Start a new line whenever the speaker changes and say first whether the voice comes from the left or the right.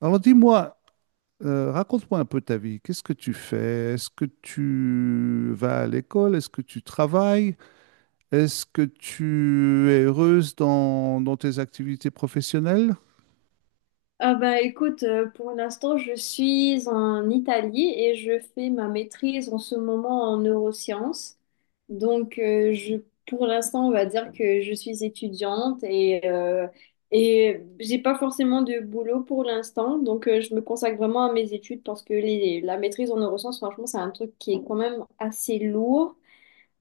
right: Alors dis-moi, raconte-moi un peu ta vie. Qu'est-ce que tu fais? Est-ce que tu vas à l'école? Est-ce que tu travailles? Est-ce que tu es heureuse dans tes activités professionnelles?
left: Ah bah écoute, pour l'instant, je suis en Italie et je fais ma maîtrise en ce moment en neurosciences. Donc, pour l'instant, on va dire que je suis étudiante et j'ai pas forcément de boulot pour l'instant. Donc, je me consacre vraiment à mes études parce que la maîtrise en neurosciences, franchement, c'est un truc qui est quand même assez lourd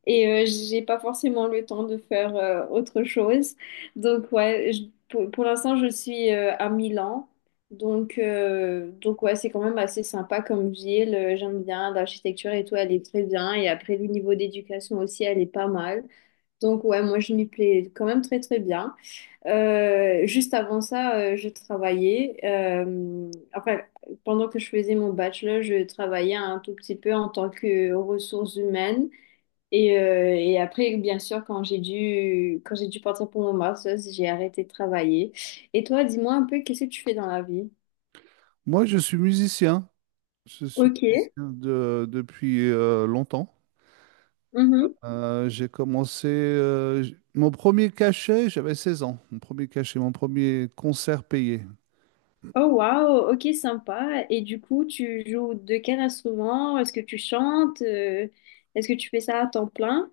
left: et j'ai pas forcément le temps de faire autre chose. Donc ouais, pour l'instant je suis à Milan. Donc ouais, c'est quand même assez sympa comme ville. J'aime bien l'architecture et tout, elle est très bien. Et après, le niveau d'éducation aussi, elle est pas mal. Donc ouais, moi, je m'y plais quand même très très bien. Juste avant ça, je travaillais. Pendant que je faisais mon bachelor, je travaillais un tout petit peu en tant que ressources humaines. Et après, bien sûr, quand j'ai dû partir pour mon master's, j'ai arrêté de travailler. Et toi, dis-moi un peu, qu'est-ce que tu fais dans la vie?
right: Moi, je suis musicien. Je suis
left: Ok.
right: depuis longtemps.
left: Mhm.
right: J'ai commencé mon premier cachet, j'avais 16 ans. Mon premier cachet, mon premier concert payé.
left: Oh, wow. Ok, sympa. Et du coup, tu joues de quel instrument? Est-ce que tu chantes? Est-ce que tu fais ça à temps plein?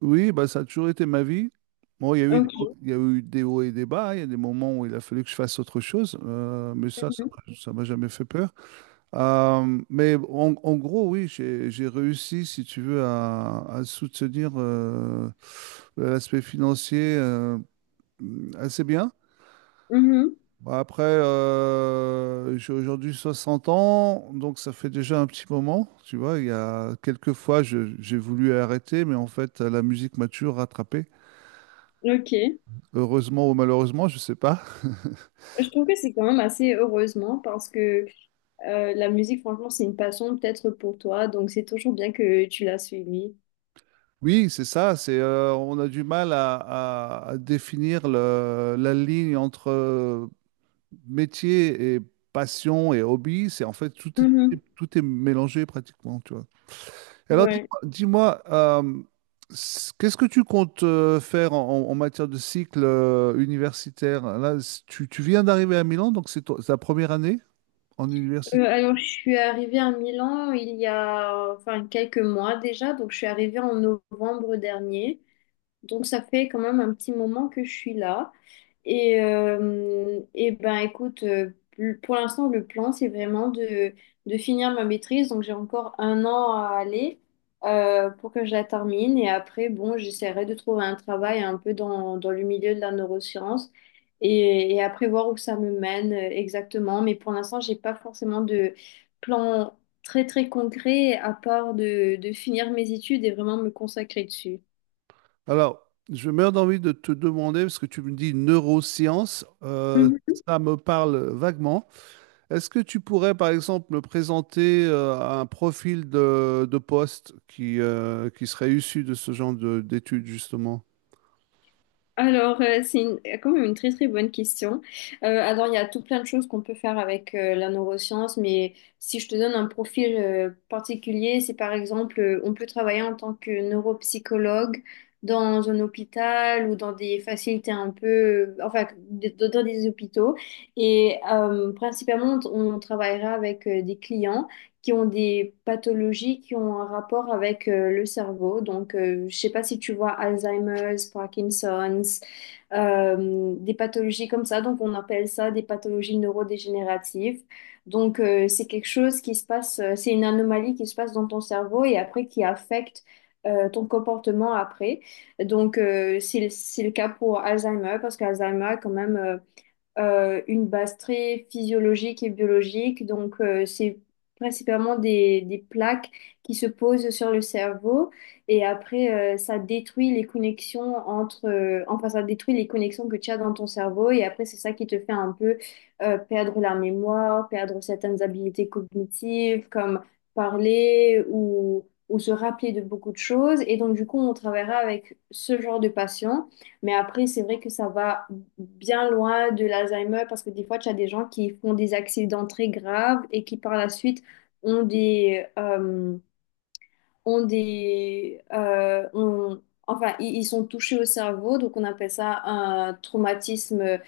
right: Oui, bah, ça a toujours été ma vie. Bon,
left: Ok.
right: il y a eu des hauts et des bas. Il y a des moments où il a fallu que je fasse autre chose. Mais ça,
left: Mhm.
right: ça m'a jamais fait peur. Mais en gros, oui, j'ai réussi, si tu veux, à soutenir l'aspect financier assez bien.
left: Mhm.
right: Bah, après, j'ai aujourd'hui 60 ans, donc ça fait déjà un petit moment. Tu vois, il y a quelques fois, j'ai voulu arrêter, mais en fait, la musique m'a toujours rattrapé.
left: Ok.
right: Heureusement ou malheureusement, je sais pas.
left: Je trouve que c'est quand même assez heureusement parce que la musique, franchement, c'est une passion peut-être pour toi. Donc, c'est toujours bien que tu l'as suivie.
right: Oui, c'est ça. C'est on a du mal à définir la ligne entre métier et passion et hobby. C'est en fait
left: Mhm.
right: tout est mélangé pratiquement, tu vois. Et Alors
left: Ouais.
right: dis-moi, dis-moi, euh, s- qu'est-ce que tu comptes faire en matière de cycle universitaire? Là, tu viens d'arriver à Milan, donc c'est ta première année en université.
left: Alors, je suis arrivée à Milan il y a enfin quelques mois déjà, donc je suis arrivée en novembre dernier. Donc ça fait quand même un petit moment que je suis là. Et ben écoute, pour l'instant, le plan, c'est vraiment de finir ma maîtrise. Donc j'ai encore un an à aller pour que je la termine. Et après, bon, j'essaierai de trouver un travail un peu dans le milieu de la neuroscience et après voir où ça me mène exactement. Mais pour l'instant, j'ai pas forcément de plan très très concret à part de finir mes études et vraiment me consacrer dessus.
right: Alors, je meurs d'envie de te demander, parce que tu me dis neurosciences, ça me parle vaguement. Est-ce que tu pourrais, par exemple, me présenter un profil de poste qui serait issu de ce genre d'études, justement?
left: Alors, quand même une très très bonne question. Alors, il y a tout plein de choses qu'on peut faire avec la neuroscience, mais si je te donne un profil particulier, c'est par exemple, on peut travailler en tant que neuropsychologue dans un hôpital ou dans des facilités un peu, dans des hôpitaux. Et principalement, on travaillera avec des clients qui ont des pathologies qui ont un rapport avec le cerveau. Donc, je sais pas si tu vois Alzheimer's, Parkinson's, des pathologies comme ça. Donc, on appelle ça des pathologies neurodégénératives. Donc, c'est quelque chose qui se passe, c'est une anomalie qui se passe dans ton cerveau et après qui affecte ton comportement après. Donc, c'est le cas pour Alzheimer parce qu'Alzheimer, quand même, une base très physiologique et biologique. Donc, c'est principalement des plaques qui se posent sur le cerveau et après, ça détruit les connexions entre, ça détruit les connexions que tu as dans ton cerveau et après, c'est ça qui te fait un peu perdre la mémoire, perdre certaines habilités cognitives comme parler, ou se rappeler de beaucoup de choses. Et donc, du coup, on travaillera avec ce genre de patients. Mais après, c'est vrai que ça va bien loin de l'Alzheimer parce que des fois, tu as des gens qui font des accidents très graves et qui par la suite ont des, euh, ont des, ont- enfin, ils sont touchés au cerveau, donc on appelle ça un traumatisme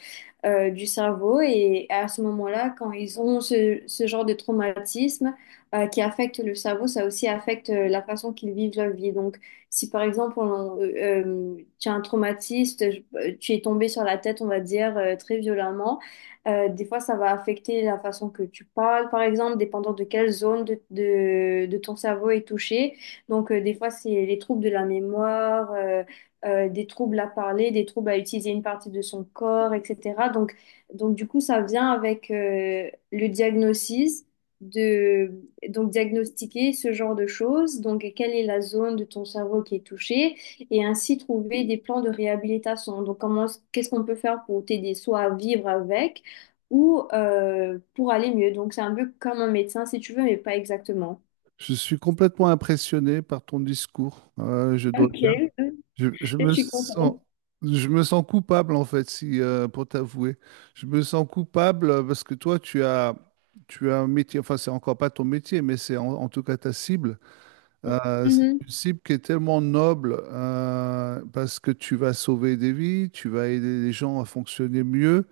left: du cerveau. Et à ce moment-là, quand ils ont ce genre de traumatisme qui affecte le cerveau, ça aussi affecte la façon qu'ils vivent leur vie. Donc, si par exemple, tu as un traumatiste, tu es tombé sur la tête, on va dire, très violemment, des fois, ça va affecter la façon que tu parles, par exemple, dépendant de quelle zone de ton cerveau est touchée. Donc, des fois, c'est les troubles de la mémoire. Des troubles à parler, des troubles à utiliser une partie de son corps, etc. Donc du coup, ça vient avec le diagnostic de donc diagnostiquer ce genre de choses. Donc, quelle est la zone de ton cerveau qui est touchée et ainsi trouver des plans de réhabilitation. Donc, comment, qu'est-ce qu'on peut faire pour t'aider soit à vivre avec ou pour aller mieux. Donc, c'est un peu comme un médecin si tu veux, mais pas exactement.
right: Je suis complètement impressionné par ton discours. Je dois
left: Ok,
right: dire, je, je
left: je
right: me
left: suis contente.
right: sens, je me sens coupable en fait, si pour t'avouer, je me sens coupable parce que toi, tu as un métier. Enfin, c'est encore pas ton métier, mais c'est en tout cas ta cible. C'est
left: Mhm.
right: une cible qui est tellement noble parce que tu vas sauver des vies, tu vas aider les gens à fonctionner mieux,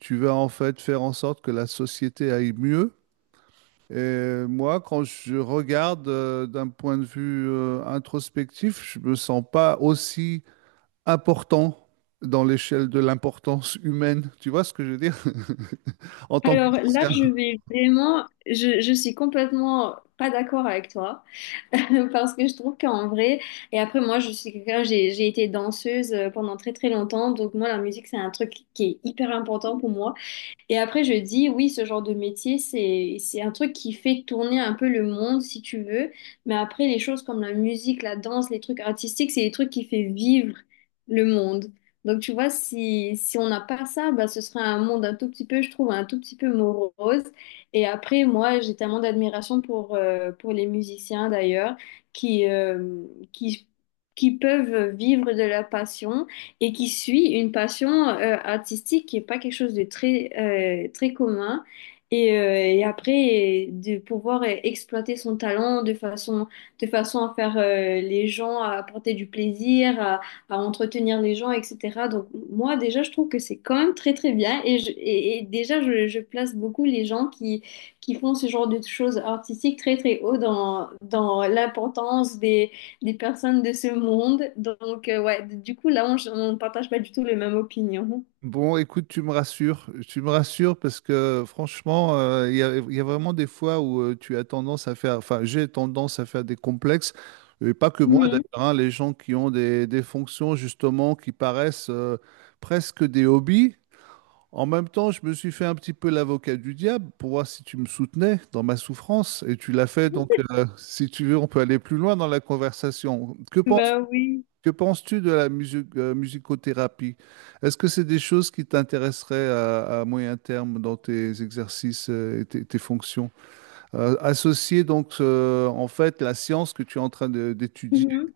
right: tu vas en fait faire en sorte que la société aille mieux. Et moi, quand je regarde d'un point de vue introspectif, je me sens pas aussi important dans l'échelle de l'importance humaine. Tu vois ce que je veux dire? En tant que
left: Alors là,
right: musicien.
left: je vais vraiment, je suis complètement pas d'accord avec toi parce que je trouve qu'en vrai, et après moi, je suis quelqu'un, j'ai été danseuse pendant très très longtemps, donc moi, la musique, c'est un truc qui est hyper important pour moi. Et après, je dis, oui, ce genre de métier, c'est un truc qui fait tourner un peu le monde, si tu veux. Mais après, les choses comme la musique, la danse, les trucs artistiques, c'est des trucs qui fait vivre le monde. Donc, tu vois, si on n'a pas ça, bah, ce serait un monde un tout petit peu, je trouve, un tout petit peu morose. Et après, moi, j'ai tellement d'admiration pour les musiciens, d'ailleurs, qui, euh, qui, qui peuvent vivre de leur passion et qui suit une passion artistique qui n'est pas quelque chose de très commun. Et après, de pouvoir exploiter son talent de façon à faire les gens, à apporter du plaisir, à entretenir les gens, etc. Donc moi, déjà, je trouve que c'est quand même très, très bien. Et déjà, je place beaucoup les gens qui font ce genre de choses artistiques très, très haut dans l'importance des personnes de ce monde. Donc, ouais, du coup, là, on ne partage pas du tout les mêmes opinions.
right: Bon, écoute, tu me rassures. Tu me rassures parce que franchement, il y a vraiment des fois où tu as tendance à faire, enfin, j'ai tendance à faire des complexes. Et pas que moi d'ailleurs,
left: Mhm.
right: hein, les gens qui ont des fonctions justement qui paraissent presque des hobbies. En même temps, je me suis fait un petit peu l'avocat du diable pour voir si tu me soutenais dans ma souffrance, et tu l'as fait, donc si tu veux, on peut aller plus loin dans la conversation.
left: Bah oui.
right: Que penses-tu de la musicothérapie? Est-ce que c'est des choses qui t'intéresseraient à moyen terme dans tes exercices et tes fonctions? Associer donc en fait la science que tu es en train d'étudier
left: Mhm.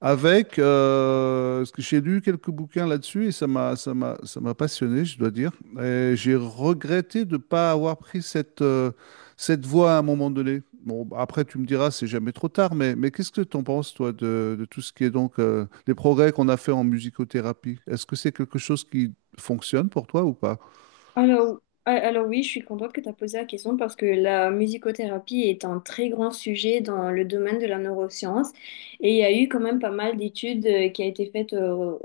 right: avec, parce que j'ai lu quelques bouquins là-dessus et ça m'a passionné, je dois dire. Et j'ai regretté de ne pas avoir pris cette, cette voie à un moment donné. Bon, après, tu me diras, c'est jamais trop tard, mais qu'est-ce que tu en penses, toi, de tout ce qui est donc les progrès qu'on a fait en musicothérapie? Est-ce que c'est quelque chose qui fonctionne pour toi ou pas?
left: Alors, alors oui, je suis contente que tu as posé la question parce que la musicothérapie est un très grand sujet dans le domaine de la neuroscience et il y a eu quand même pas mal d'études qui a été faites euh,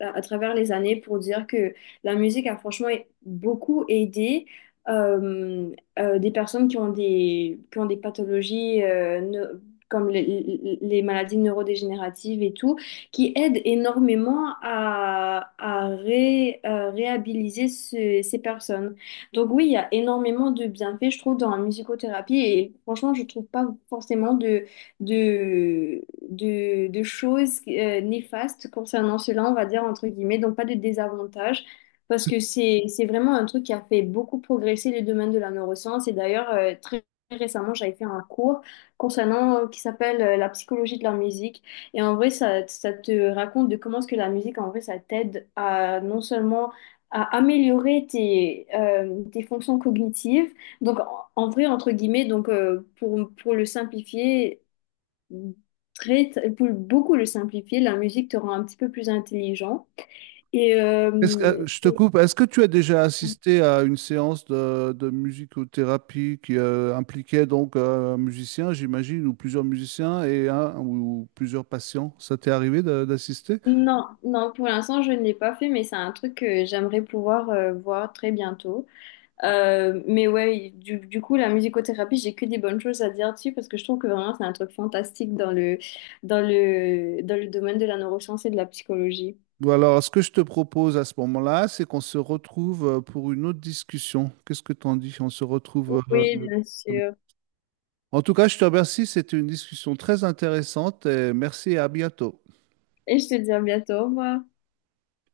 left: à, à travers les années pour dire que la musique a franchement beaucoup aidé euh, des personnes qui ont des pathologies comme les maladies neurodégénératives et tout qui aide énormément réhabiliter ces personnes. Donc oui, il y a énormément de bienfaits, je trouve, dans la musicothérapie et franchement, je trouve pas forcément de, de choses néfastes concernant cela, on va dire, entre guillemets, donc pas de désavantages. Parce que c'est vraiment un truc qui a fait beaucoup progresser le domaine de la neuroscience. Et d'ailleurs, très récemment, j'avais fait un cours concernant qui s'appelle la psychologie de la musique. Et en vrai, ça te raconte de comment est-ce que la musique, en vrai, ça t'aide à non seulement à améliorer tes fonctions cognitives, donc en vrai, entre guillemets, donc pour le simplifier, pour beaucoup le simplifier, la musique te rend un petit peu plus intelligent. Et, euh,
right: Je te
left: et-
right: coupe. Est-ce que tu as déjà assisté à une séance de musicothérapie qui impliquait donc un musicien, j'imagine, ou plusieurs musiciens et un ou plusieurs patients? Ça t'est arrivé d'assister?
left: non, non, pour l'instant, je ne l'ai pas fait, mais c'est un truc que j'aimerais pouvoir voir très bientôt. Mais ouais, du coup, la musicothérapie, j'ai que des bonnes choses à dire dessus parce que je trouve que vraiment c'est un truc fantastique dans le, dans le domaine de la neuroscience et de la psychologie.
right: Ou alors, ce que je te propose à ce moment-là, c'est qu'on se retrouve pour une autre discussion. Qu'est-ce que t'en dis? On se retrouve.
left: Oui, bien sûr.
right: En tout cas, je te remercie. C'était une discussion très intéressante et merci et à bientôt.
left: Et je te dis à bientôt, au revoir.